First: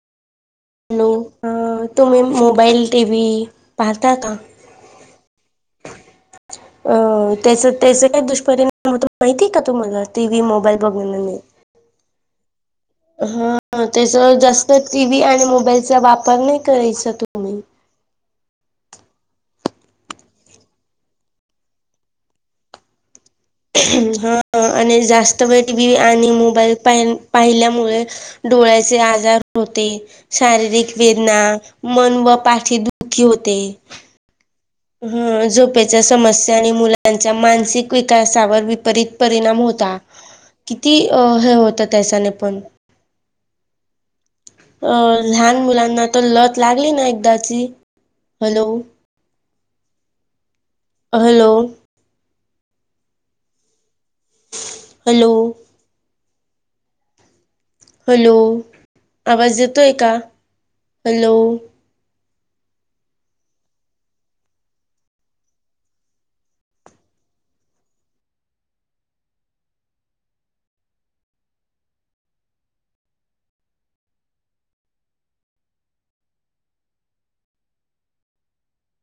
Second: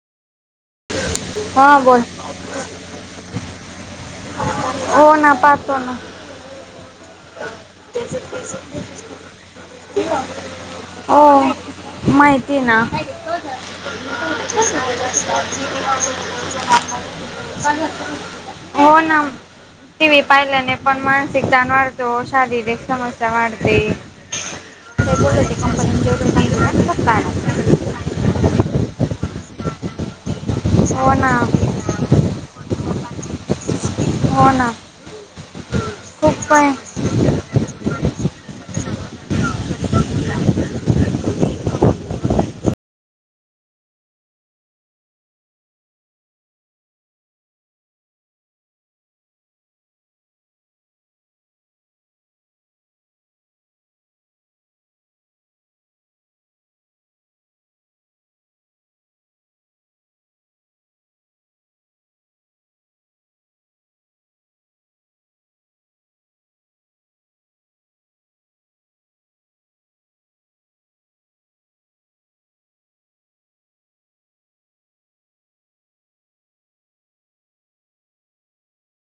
हा हॅलो बोल तुम्ही मोबाईल टी व्ही पाहता का हो ना पाहतो ना अ त्याच त्याच काय दुष्परिणाम होतात माहिती आहे का तुम्हाला टी व्ही मोबाईल बघून हो म माहिती ना हा त्याचा जास्त टी व्ही आणि मोबाईलचा वापर नाही करायचा तुम्ही हो ना टी व्ही पाहिल्याने पण, मानसिक ताण वाढतो, शारीरिक समस्या वाढत ह, आणि जास्त ववेळ टी. वी आणि मोबाईल प पाहिल्यामुळे, डोळ्याचे आजार होते. शारीरिक हो ना वेदना, मन व पाठी दुखी होते. हो ना. हम्म! झोपच्या खूप समस्या आणि पण मु त्यांच्या मानसिक विकासावर, विपरीत परिणाम होता किती अ हे होतं त्यासाने पण अ लहान मुलांना तर लत लागली ना एकदाची, हॅलो? हॅलो? हॅलो? हॅलो? आवाज येतोय का? हॅलो?